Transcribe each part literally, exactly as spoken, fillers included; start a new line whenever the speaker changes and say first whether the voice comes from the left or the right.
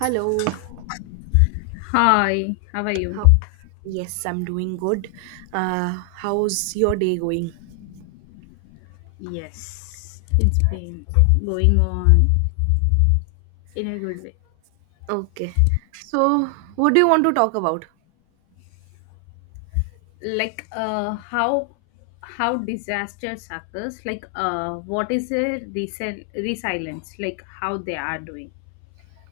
right: Hello.
left: Hi, how are you?
right: How? Yes, I'm doing good. Uh, how's your day going?
left: Yes, it's been going on in a good way.
right: Okay. So, what do you want to talk about?
left: Like uh how how disasters occurs, like uh what is a resil- resilience, like how they are doing.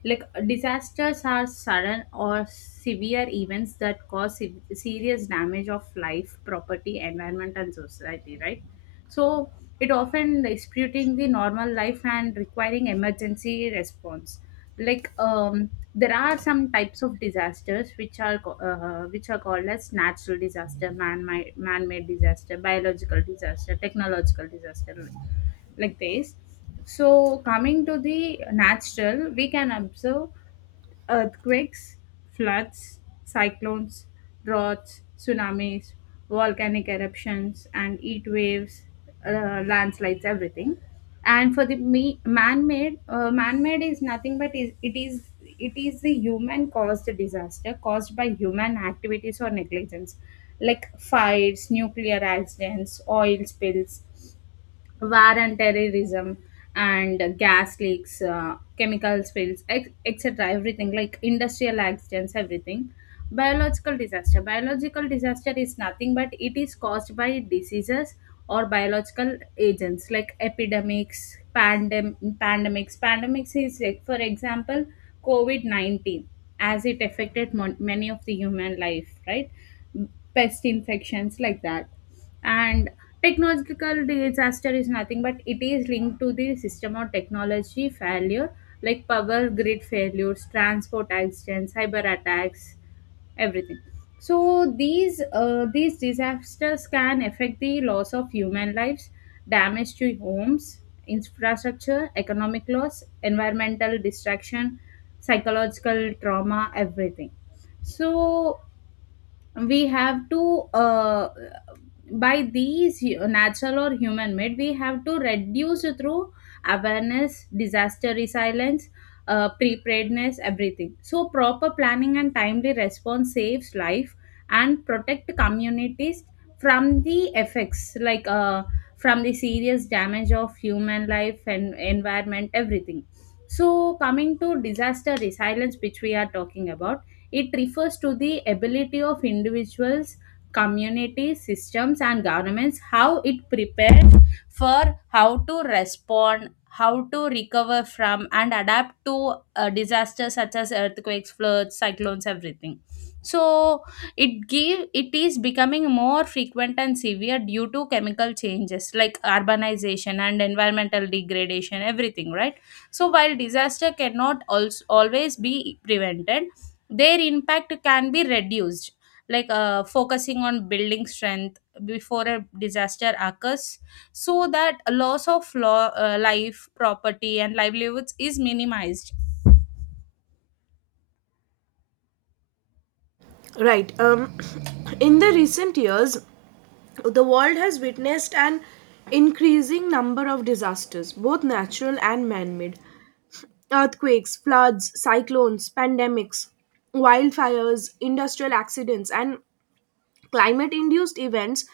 left: Like disasters are sudden or severe events that cause se- serious damage of life, property, environment and society, right? So it often disputing the normal life and requiring emergency response. Like um, there are some types of disasters which are co- uh, which are called as natural disaster, man man made disaster, biological disaster, technological disaster, like this. So coming to the natural, we can observe earthquakes, floods, cyclones, droughts, tsunamis, volcanic eruptions, and heat waves, uh, landslides, everything. And for the me- man-made, uh, man-made is nothing but is it is it is the human-caused disaster caused by human activities or negligence, like fires, nuclear accidents, oil spills, war and terrorism and gas leaks, uh, chemical spills, ex- et cetera. Everything like industrial accidents, everything. Biological disaster. Biological disaster is nothing but it is caused by diseases or biological agents like epidemics, pandem- pandemics. Pandemics is like, for example, COVID nineteen, as it affected mon- many of the human life, right? Pest infections like that. And technological disaster is nothing but it is linked to the system or technology failure, like power grid failures, transport accidents, cyber attacks, everything. So these uh, these disasters can affect the loss of human lives, damage to homes, infrastructure, economic loss, environmental destruction, psychological trauma, everything. So we have to uh, by these hu- natural or human made, we have to reduce through awareness, disaster resilience, uh, preparedness, everything. So proper planning and timely response saves life and protect communities from the effects like uh, from the serious damage of human life and environment, everything. So coming to disaster resilience, which we are talking about, it refers to the ability of individuals, community systems and governments, how it prepares for, how to respond, how to recover from, and adapt to uh, disasters such as earthquakes, floods, cyclones, everything. So it give it is becoming more frequent and severe due to chemical changes like urbanization and environmental degradation, everything, right? So while disaster cannot also always be prevented, their impact can be reduced, like uh, focusing on building strength before a disaster occurs, so that a loss of law, uh, life, property and livelihoods is minimized.
right: Right. Um, in the recent years, the world has witnessed an increasing number of disasters, both natural and man made. Earthquakes, floods, cyclones, pandemics, wildfires, industrial accidents, and Climate induced events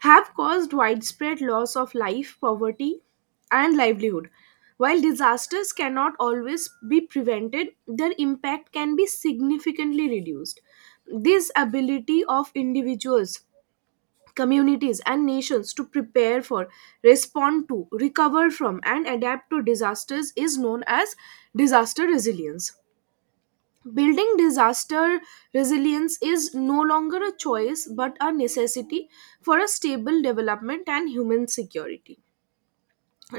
right: have caused widespread loss of life, poverty, and livelihood. While disasters cannot always be prevented, their impact can be significantly reduced. This ability of individuals, communities, and nations to prepare for, respond to, recover from, and adapt to disasters is known as disaster resilience. Building disaster resilience is no longer a choice but a necessity for a stable development and human security.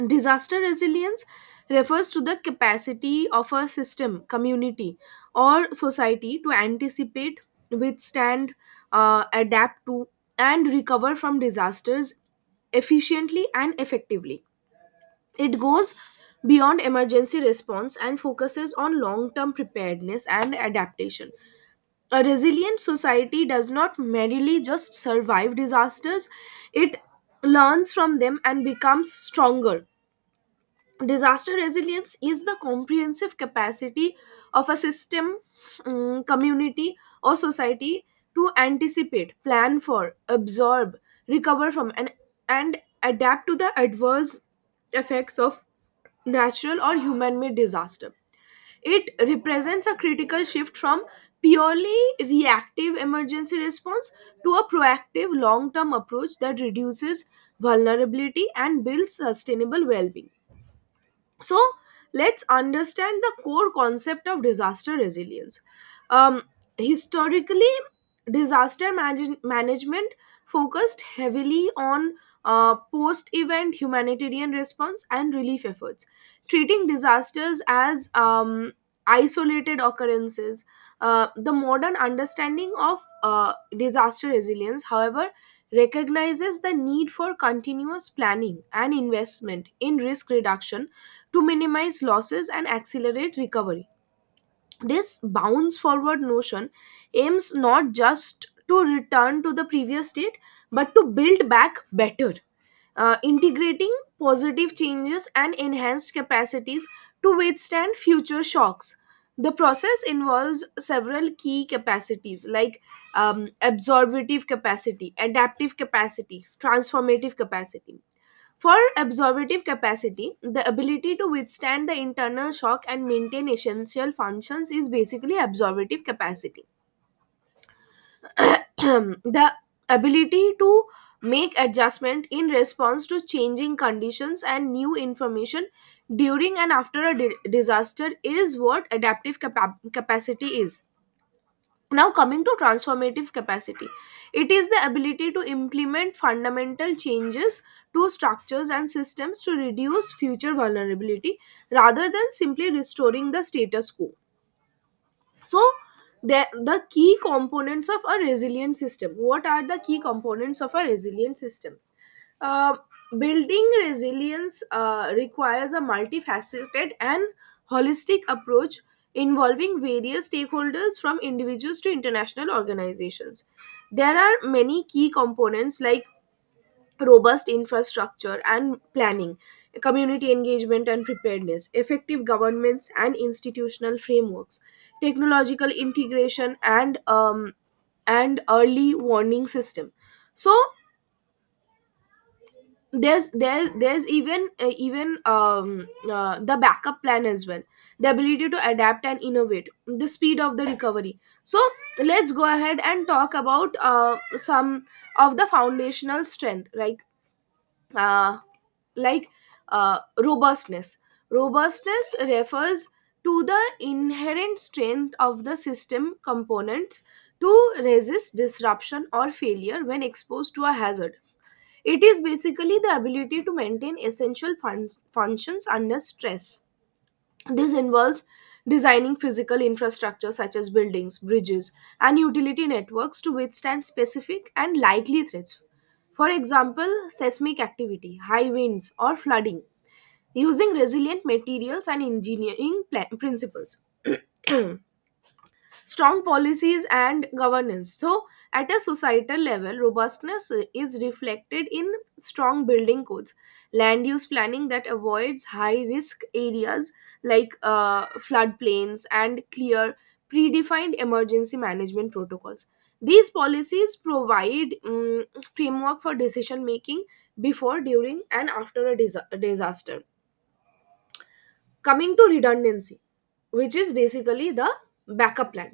right: Disaster resilience refers to the capacity of a system, community, or society to anticipate, withstand, uh, adapt to, and recover from disasters efficiently and effectively. It goes beyond emergency response and focuses on long term preparedness and adaptation. A resilient society does not merely just survive disasters, it learns from them and becomes stronger. Disaster resilience is the comprehensive capacity of a system, mm, community, or society to anticipate, plan for, absorb, recover from, and, and adapt to the adverse effects of natural or human made disaster. It represents a critical shift from purely reactive emergency response to a proactive long term approach that reduces vulnerability and builds sustainable well being. So let's understand the core concept of disaster resilience. um, Historically, disaster manage- management focused heavily on uh, post event humanitarian response and relief efforts, treating disasters as um, isolated occurrences. Uh, The modern understanding of uh, disaster resilience, however, recognizes the need for continuous planning and investment in risk reduction to minimize losses and accelerate recovery. This bounce forward notion aims not just to return to the previous state but to build back better, uh, integrating positive changes and enhanced capacities to withstand future shocks. The process involves several key capacities like um, absorptive capacity, adaptive capacity, transformative capacity. For absorptive capacity, the ability to withstand the internal shock and maintain essential functions is basically absorptive capacity. The ability to make adjustment in response to changing conditions and new information during and after a di- disaster is what adaptive capa- capacity is. Now, coming to transformative capacity, it is the ability to implement fundamental changes to structures and systems to reduce future vulnerability rather than simply restoring the status quo. So the, the key components of a resilient system, what are the key components of a resilient system? uh, Building resilience uh, requires a multifaceted and holistic approach involving various stakeholders from individuals to international organizations. There are many key components like robust infrastructure and planning, community engagement and preparedness, effective governments and institutional frameworks, technological integration and um, and early warning system. So there's there there's even uh, even um, uh, the backup plan as well, the ability to adapt and innovate, the speed of the recovery. So let's go ahead and talk about uh, some of the foundational strength like. Uh, like uh, Robustness. Robustness refers to the inherent strength of the system components to resist disruption or failure when exposed to a hazard. It is basically the ability to maintain essential fun- functions under stress. This involves designing physical infrastructure such as buildings, bridges and utility networks to withstand specific and likely threats, for example, seismic activity, high winds, or flooding, using resilient materials and engineering pla- principles. Strong policies and governance. So, at a societal level, robustness is reflected in strong building codes, land use planning that avoids high risk areas like uh, floodplains, and clear, predefined emergency management protocols. These policies provide mm, framework for decision making before, during, and after a disa- disaster. Coming to redundancy, which is basically the backup plan.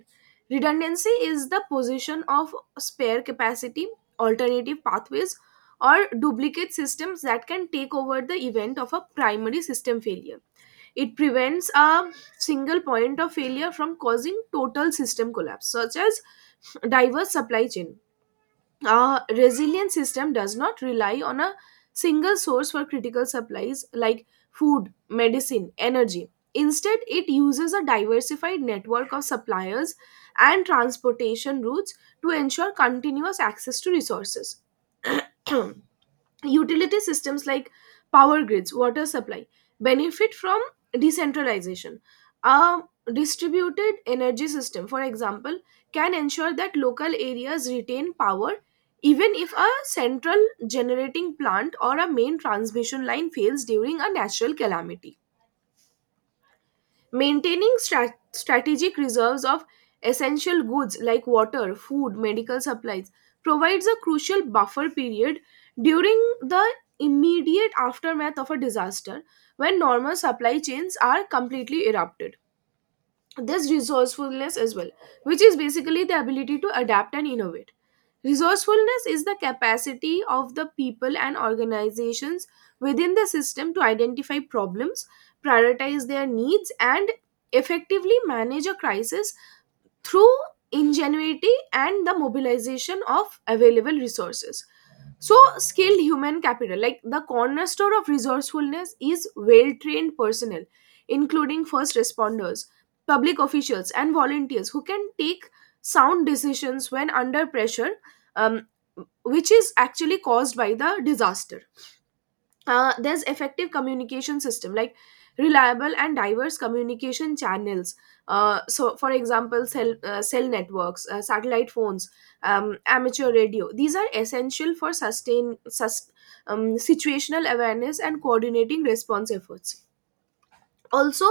right: Redundancy is the position of spare capacity, alternative pathways or duplicate systems that can take over the event of a primary system failure. It prevents a single point of failure from causing total system collapse, such as diverse supply chain. A resilient system does not rely on a single source for critical supplies like food, medicine, energy. Instead, it uses a diversified network of suppliers and transportation routes to ensure continuous access to resources. Utility systems like power grids, water supply benefit from decentralization. A distributed energy system, for example, can ensure that local areas retain power even if a central generating plant or a main transmission line fails during a natural calamity. Maintaining stra- strategic reserves of essential goods like water, food, medical supplies provides a crucial buffer period during the immediate aftermath of a disaster when normal supply chains are completely erupted. There's resourcefulness as well, which is basically the ability to adapt and innovate. Resourcefulness is the capacity of the people and organizations within the system to identify problems, prioritize their needs, and effectively manage a crisis through ingenuity and the mobilization of available resources. So, skilled human capital, like the cornerstone of resourcefulness, is well trained personnel, including first responders, public officials, and volunteers who can take sound decisions when under pressure, um, which is actually caused by the disaster. Uh, there's effective communication system like reliable and diverse communication channels. Uh, so for example, cell uh, cell networks, uh, satellite phones, um, amateur radio, these are essential for sustain sus- um, situational awareness and coordinating response efforts. Also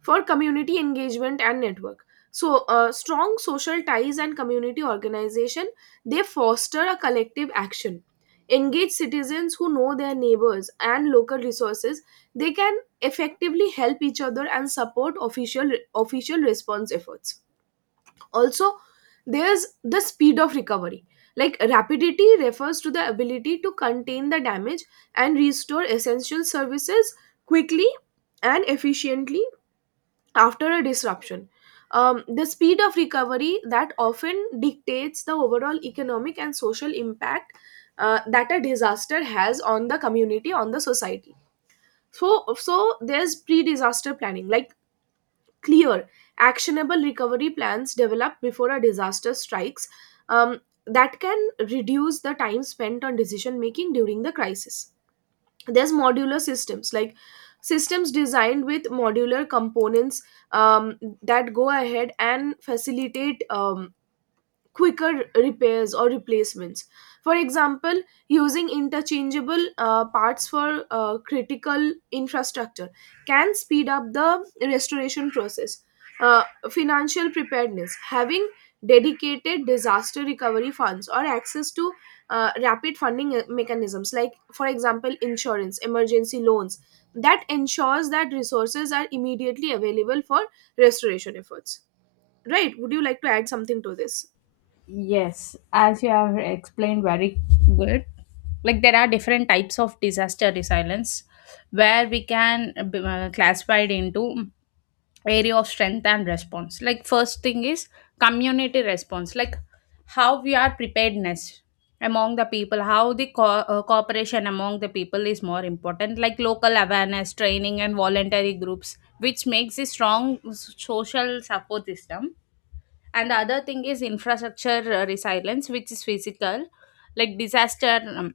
right: for community engagement and network, so uh, strong social ties and community organization, they foster a collective action. Engaged citizens who know their neighbors and local resources, they can effectively help each other and support official official response efforts. Also, there's the speed of recovery, like rapidity refers to the ability to contain the damage and restore essential services quickly and efficiently after a disruption. Um, the speed of recovery that often dictates the overall economic and social impact uh, that a disaster has on the community, on the society. So, so there's pre-disaster planning, like clear, actionable recovery plans developed before a disaster strikes, um, that can reduce the time spent on decision making during the crisis. There's modular systems like systems designed with modular components um, that go ahead and facilitate um, quicker repairs or replacements. For example, using interchangeable uh, parts for uh, critical infrastructure can speed up the restoration process. Uh, Financial preparedness, having dedicated disaster recovery funds or access to uh, rapid funding uh, mechanisms, like for example insurance, emergency loans, that ensures that resources are immediately available for restoration efforts. Right, would you like to add something to this?
left: Yes, as you have explained very good. Like there are different types of disaster resilience, where we can uh, classify it into area of strength and response. Like first thing is community response, like how we are preparedness among the people, how the co- uh, cooperation among the people is more important, like local awareness, training and voluntary groups, which makes a strong s- social support system. And the other thing is infrastructure uh, resilience, which is physical, like disaster um,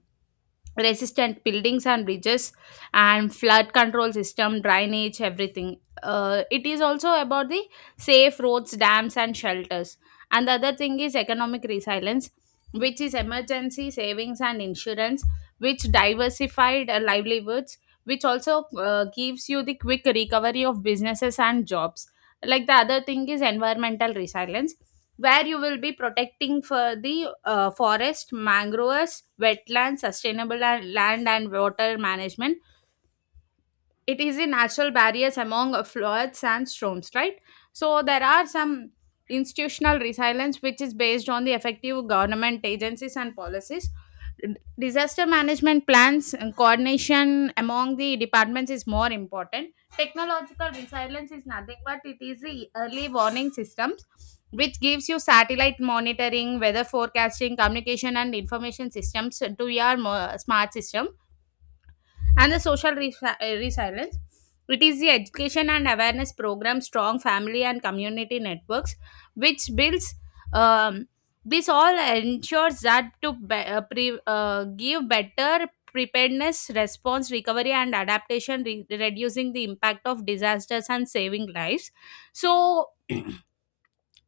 left: resistant buildings and bridges and flood control system, drainage, everything. Uh, it is also about the safe roads, dams and shelters. And the other thing is economic resilience, which is emergency savings and insurance, which diversified uh, livelihoods, which also uh, gives you the quick recovery of businesses and jobs. Like the other thing is environmental resilience, where you will be protecting for the uh, forest, mangroves, wetlands, sustainable la- land and water management. It is a natural barriers among uh, floods and storms, right? So there are some institutional resilience, which is based on the effective government agencies and policies. D- disaster management plans and coordination among the departments is more important. Technological resilience is nothing but it is the early warning systems, which gives you satellite monitoring, weather forecasting, communication and information systems to your mo- smart system. And the social resi- uh, resilience. It is the education and awareness program, strong family and community networks, which builds. Um, this all ensures that to be, uh, pre, uh, give better preparedness, response, recovery, and adaptation, re- reducing the impact of disasters and saving lives. So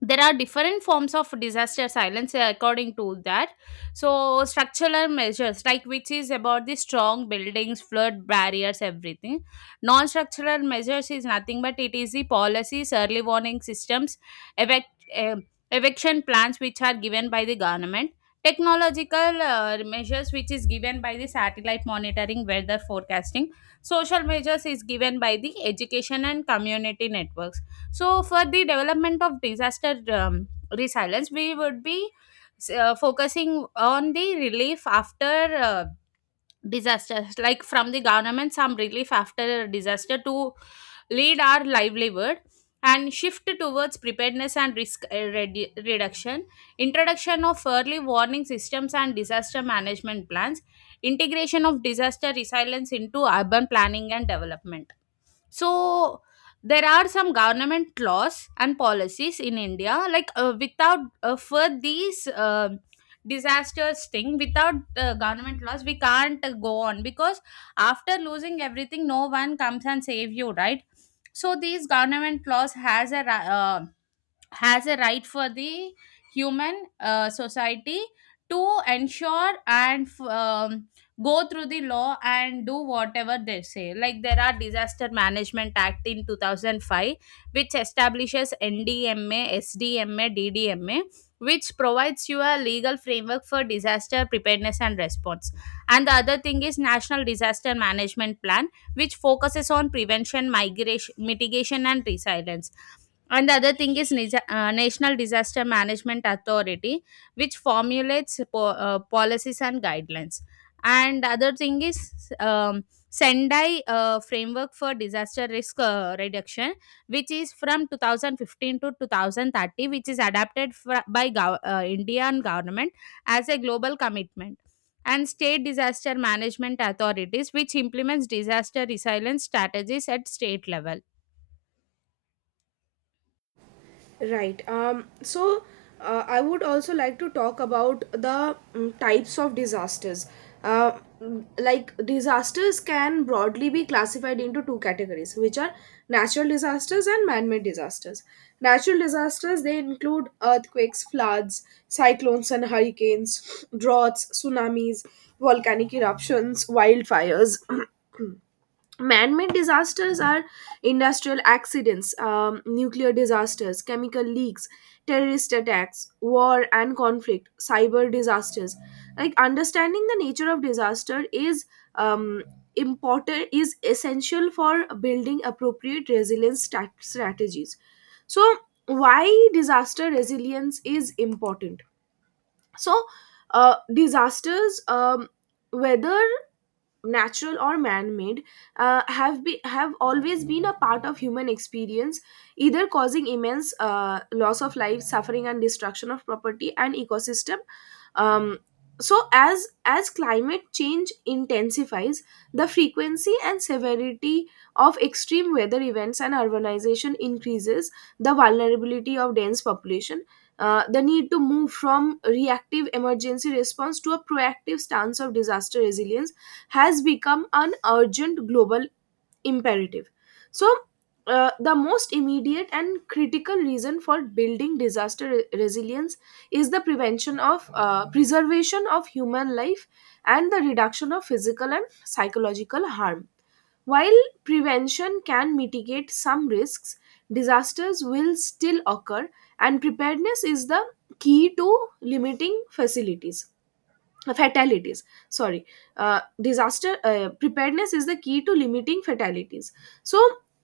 left: there are different forms of disaster silence uh, according to that. So structural measures, like which is about the strong buildings, flood barriers, everything. Non structural measures is nothing but it is the policies, early warning systems, evac- eh, eviction plans which are given by the government. Technological uh, measures, which is given by the satellite monitoring, weather forecasting. Social measures is given by the education and community networks. So, for the development of disaster um, resilience, we would be uh, focusing on the relief after uh, disasters, like from the government, some relief after a disaster to lead our livelihood, and shift towards preparedness and risk uh, redu- reduction, introduction of early warning systems and disaster management plans, integration of disaster resilience into urban planning and development. So there are some government laws and policies in India, like uh, without uh, for these uh, disasters thing, without uh, government laws we can't uh, go on, because after losing everything, no one comes and save you, right? So these government laws has a ra- uh, has a right for the human uh, society to ensure and f- um, go through the law and do whatever they say. Like there are disaster management act in two thousand five, which establishes N D M A, S D M A, D D M A which provides you a legal framework for disaster preparedness and response. And the other thing is national disaster management plan, which focuses on prevention, migration, mitigation and resilience. And the other thing is Nisa- uh, National Disaster Management Authority, which formulates po- uh, policies and guidelines. And the other thing is um, Sendai uh, Framework for Disaster Risk uh, Reduction, which is from two thousand fifteen to twenty thirty, which is adapted fr- by gov- uh, Indian government as a global commitment. And state disaster management authorities, which implements disaster resilience strategies at state level.
right: Right. Um, so uh, I would also like to talk about the mm, types of disasters. Uh, mm, like disasters can broadly be classified into two categories, which are natural disasters and man-made disasters. Natural disasters, they include earthquakes, floods, cyclones and hurricanes, droughts, tsunamis, volcanic eruptions, wildfires. Man-made disasters are industrial accidents, um, nuclear disasters, chemical leaks, terrorist attacks, war and conflict, cyber disasters. Like understanding the nature of disaster is um, important is essential for building appropriate resilience stat- strategies. So why disaster resilience is important? So uh, disasters, um, whether natural or man-made, uh, have be, have always been a part of human experience, either causing immense uh, loss of life, suffering, and destruction of property and ecosystem. Um, so, as as climate change intensifies, the frequency and severity of extreme weather events and urbanization increases the vulnerability of dense population. Uh, the need to move from reactive emergency response to a proactive stance of disaster resilience has become an urgent global imperative. So, uh, the most immediate and critical reason for building disaster re- resilience is the prevention of uh, preservation of human life and the reduction of physical and psychological harm. While prevention can mitigate some risks, disasters will still occur, and preparedness is the key to limiting facilities fatalities. Sorry, uh, disaster uh, preparedness is the key to limiting fatalities. So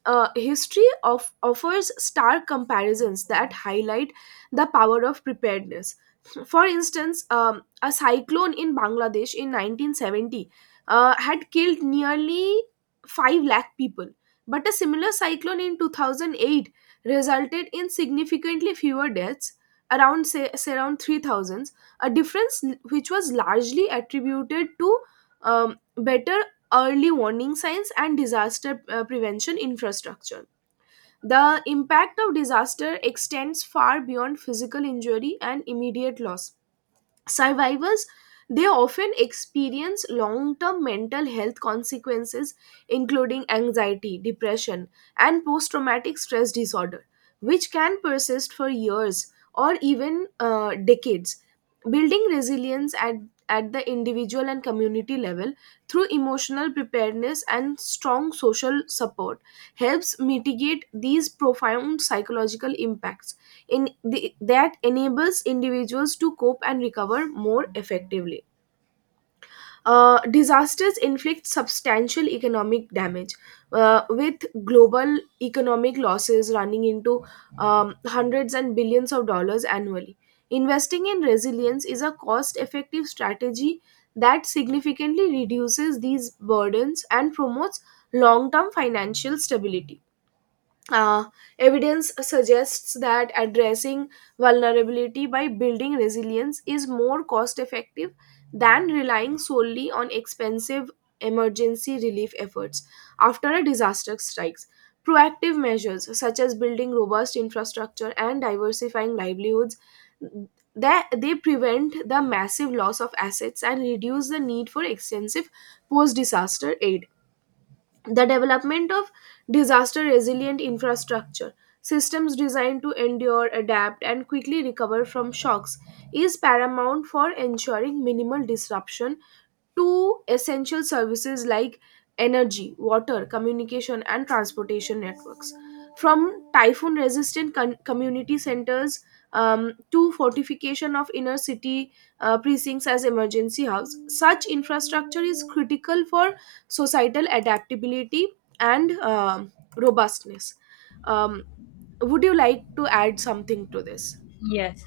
right: uh, history of offers stark comparisons that highlight the power of preparedness. For instance, um, a cyclone in Bangladesh in nineteen seventy uh, had killed nearly five lakh people, but a similar cyclone in two thousand eight resulted in significantly fewer deaths, around say, say around three thousand, a difference which was largely attributed to um, better early warning signs and disaster uh, prevention infrastructure. The impact of disaster extends far beyond physical injury and immediate loss. Survivors, they often experience long-term mental health consequences including anxiety, depression and post-traumatic stress disorder, which can persist for years or even uh, decades. Building resilience at, at the individual and community level through emotional preparedness and strong social support helps mitigate these profound psychological impacts in the, that enables individuals to cope and recover more effectively. Uh, disasters inflict substantial economic damage, uh, with global economic losses running into um, hundreds and billions of dollars annually. Investing in resilience is a cost effective strategy that significantly reduces these burdens and promotes long term financial stability. Uh, Evidence suggests that addressing vulnerability by building resilience is more cost effective than relying solely on expensive emergency relief efforts after a disaster strikes. Proactive measures such as building robust infrastructure and diversifying livelihoods that they prevent the massive loss of assets and reduce the need for extensive post disaster aid, the development of disaster resilient infrastructure systems designed to endure adapt and quickly recover from shocks is paramount for ensuring minimal disruption to essential services like energy water communication and transportation networks, from typhoon resistant community centers um, to fortification of inner city uh, precincts as emergency house. Such infrastructure is critical for societal adaptability and um robustness. Um, would you like to add something to this?
left: Yes,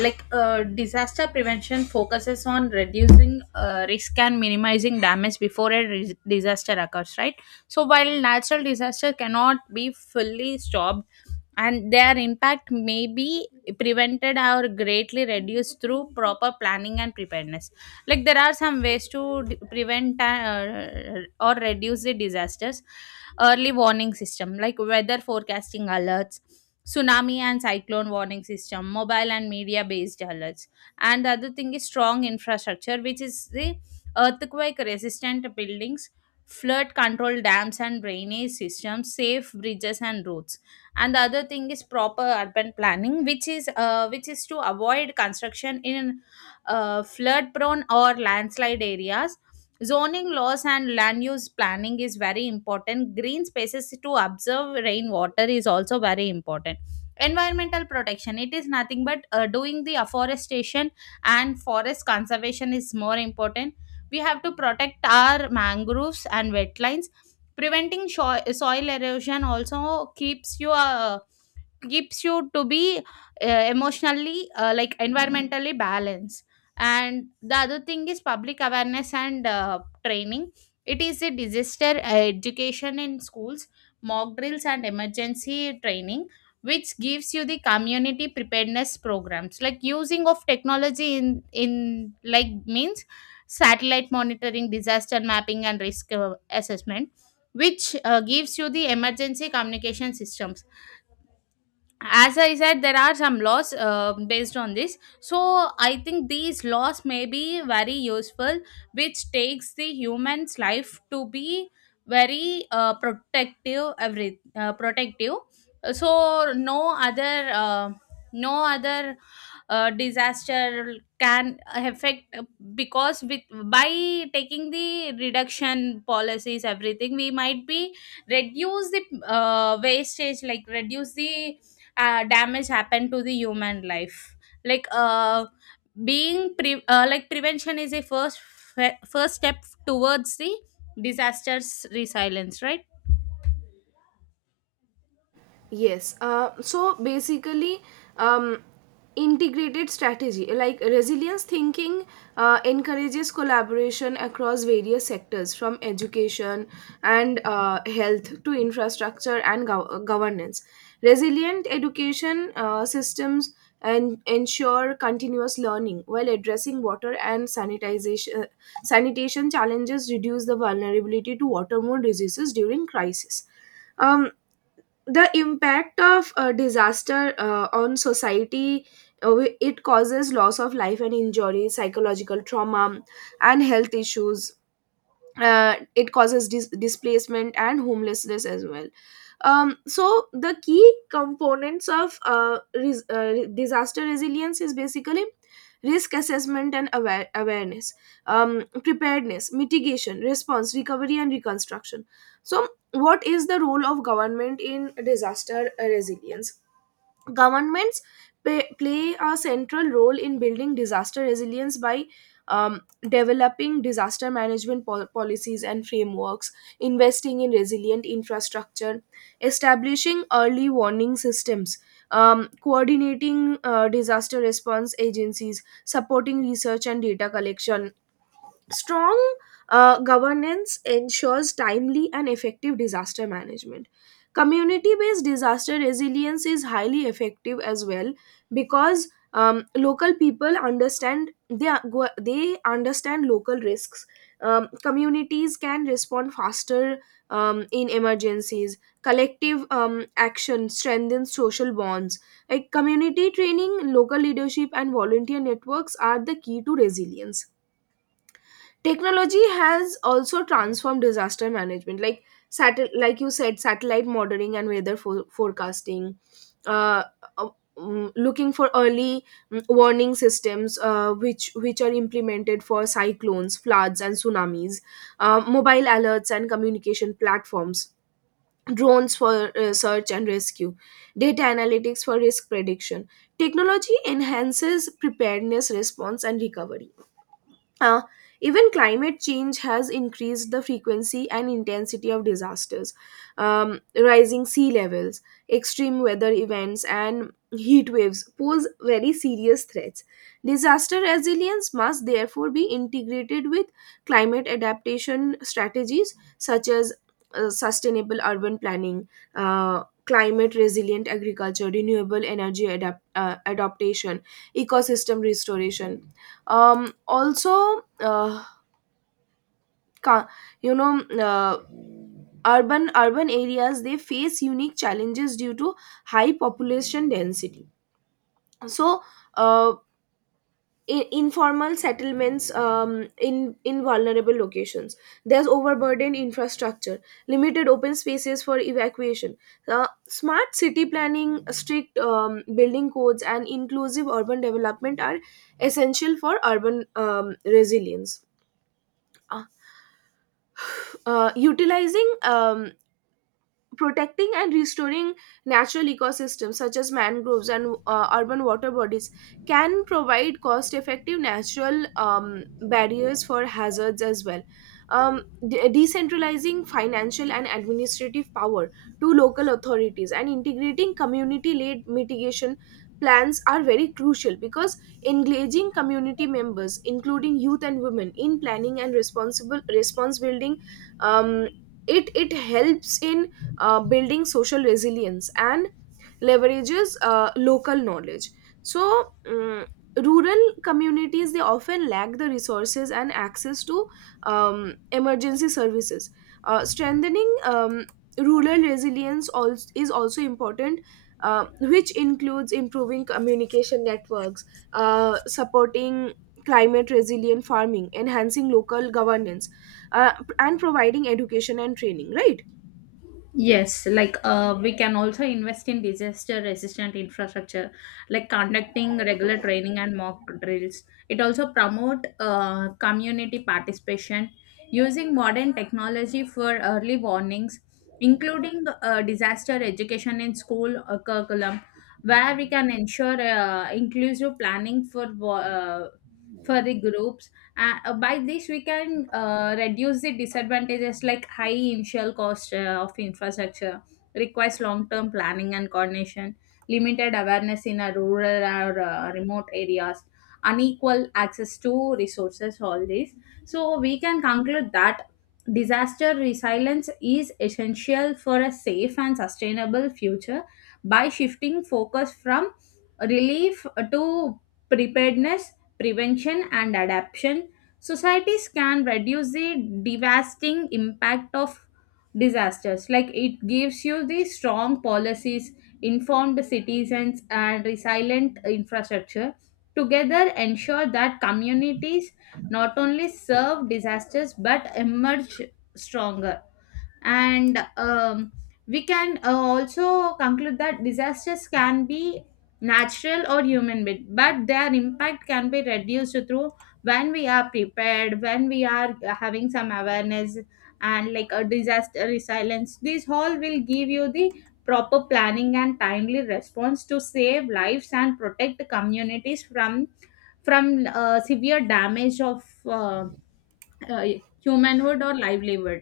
left: like uh, disaster prevention focuses on reducing uh, risk and minimizing damage before a ris- disaster occurs, right? So, while natural disaster cannot be fully stopped and their impact may be prevented or greatly reduced through proper planning and preparedness. Like there are some ways to d- prevent uh, or reduce the disasters. Early warning system, like weather forecasting alerts, tsunami and cyclone warning system, mobile and media based alerts. And the other thing is strong infrastructure, which is the earthquake resistant buildings, flood control dams and drainage systems, safe bridges and roads. And the other thing is proper urban planning, which is uh, which is to avoid construction in uh, flood prone or landslide areas. Zoning laws and land use planning is very important. Green spaces to observe rainwater is also very important. Environmental protection, it is nothing but uh, doing the afforestation, and forest conservation is more important. We have to protect our mangroves and wetlands. Preventing sho- soil erosion also keeps your keeps you to be uh, emotionally uh, like environmentally balanced. And the other thing is public awareness and uh, training. It is a disaster uh, education in schools, mock drills and emergency training, which gives you the community preparedness programs, like using of technology in in like means, satellite monitoring, disaster mapping and risk uh, assessment, which uh, gives you the emergency communication systems. As I said, there are some laws uh, based on this, so I think these laws may be very useful, which takes the human's life to be very uh, protective every uh, protective. So no other uh, no other uh, disaster can affect uh, because with by taking the reduction policies, everything, we might be reduce the uh, wastage, like reduce the uh, damage happen to the human life. Like uh, being pre- uh, like prevention is a first fe- first step towards the disasters resilience, right?
right: Yes. Uh, so basically, um, integrated strategy like resilience thinking uh, encourages collaboration across various sectors from education and uh, health to infrastructure and gov- uh, governance. Resilient education uh, systems and ensure continuous learning while addressing water and sanitization uh, sanitation challenges reduce the vulnerability to waterborne diseases during crisis. Um, the impact of a disaster uh, on society uh, wi- it causes loss of life and injury, psychological trauma, and health issues. Uh, it causes dis- displacement and homelessness as well. Um, so the key components of uh, res- uh, re- disaster resilience is basically risk assessment and aware- awareness, um, preparedness, mitigation, response, recovery and reconstruction. So what is the role of government in disaster uh, resilience? Governments pay, play a central role in building disaster resilience by um, developing disaster management pol- policies and frameworks, investing in resilient infrastructure, establishing early warning systems, um, coordinating uh, disaster response agencies, supporting research and data collection. Strong uh, governance ensures timely and effective disaster management. Community based disaster resilience is highly effective as well because um, local people understand, they, are go- they understand local risks. Um, communities can respond faster um, in emergencies. Collective um, action strengthens social bonds. Like community training, local leadership, and volunteer networks are the key to resilience. Technology has also transformed disaster management, like satel- like you said, satellite monitoring and weather fo- forecasting, uh, uh, mm, looking for early mm, warning systems uh, which which are implemented for cyclones floods and tsunamis, uh, mobile alerts and communication platforms, drones for uh, search and rescue, data analytics for risk prediction. Technology enhances preparedness response and recovery. uh, Even climate change has increased the frequency and intensity of disasters. Um, rising sea levels, extreme weather events, and heat waves pose very serious threats. Disaster resilience must therefore be integrated with climate adaptation strategies such as uh, sustainable urban planning, uh, climate resilient agriculture, renewable energy adapt- uh, adaptation, ecosystem restoration, um also uh, ca- you know uh, urban urban areas they face unique challenges due to high population density. So uh, i- informal settlements um, in in vulnerable locations, there's overburdened infrastructure, limited open spaces for evacuation. Uh, smart city planning, strict um, building codes and inclusive urban development are essential for urban um, resilience. Uh, uh, Utilizing, um, protecting and restoring natural ecosystems such as mangroves and uh, urban water bodies can provide cost effective natural um, barriers for hazards as well. um, de- Decentralizing financial and administrative power to local authorities and integrating community led mitigation plans are very crucial, because engaging community members including youth and women in planning and responsible response building, um, it it helps in uh, building social resilience and leverages uh, local knowledge. so mm, Rural communities they often lack the resources and access to um, emergency services. Uh, strengthening um, rural resilience also, is also important, uh, which includes improving communication networks, uh, supporting climate resilient farming, enhancing local governance, uh, and providing education and training, right?
left: Yes, like uh, we can also invest in disaster resistant infrastructure, like conducting regular training and mock drills. It also promote uh, community participation, using modern technology for early warnings, including uh, disaster education in school uh, curriculum, where we can ensure uh, inclusive planning for wa- uh, for the groups. Uh, by this we can uh, reduce the disadvantages, like high initial cost uh, of infrastructure, requires long term planning and coordination, limited awareness in a rural or uh, remote areas, unequal access to resources, all this. So we can conclude that disaster resilience is essential for a safe and sustainable future. By shifting focus from relief to preparedness, prevention and adaptation, societies can reduce the devastating impact of disasters. Like it gives you the strong policies, informed citizens, and resilient infrastructure. Together, ensure that communities not only serve disasters but emerge stronger. And um, we can uh, also conclude that disasters can be natural or human made, but their impact can be reduced through, when we are prepared, when we are having some awareness, and like a disaster resilience, these all will give you the proper planning and timely response to save lives and protect communities from from uh, severe damage of uh, uh, humanhood or livelihood.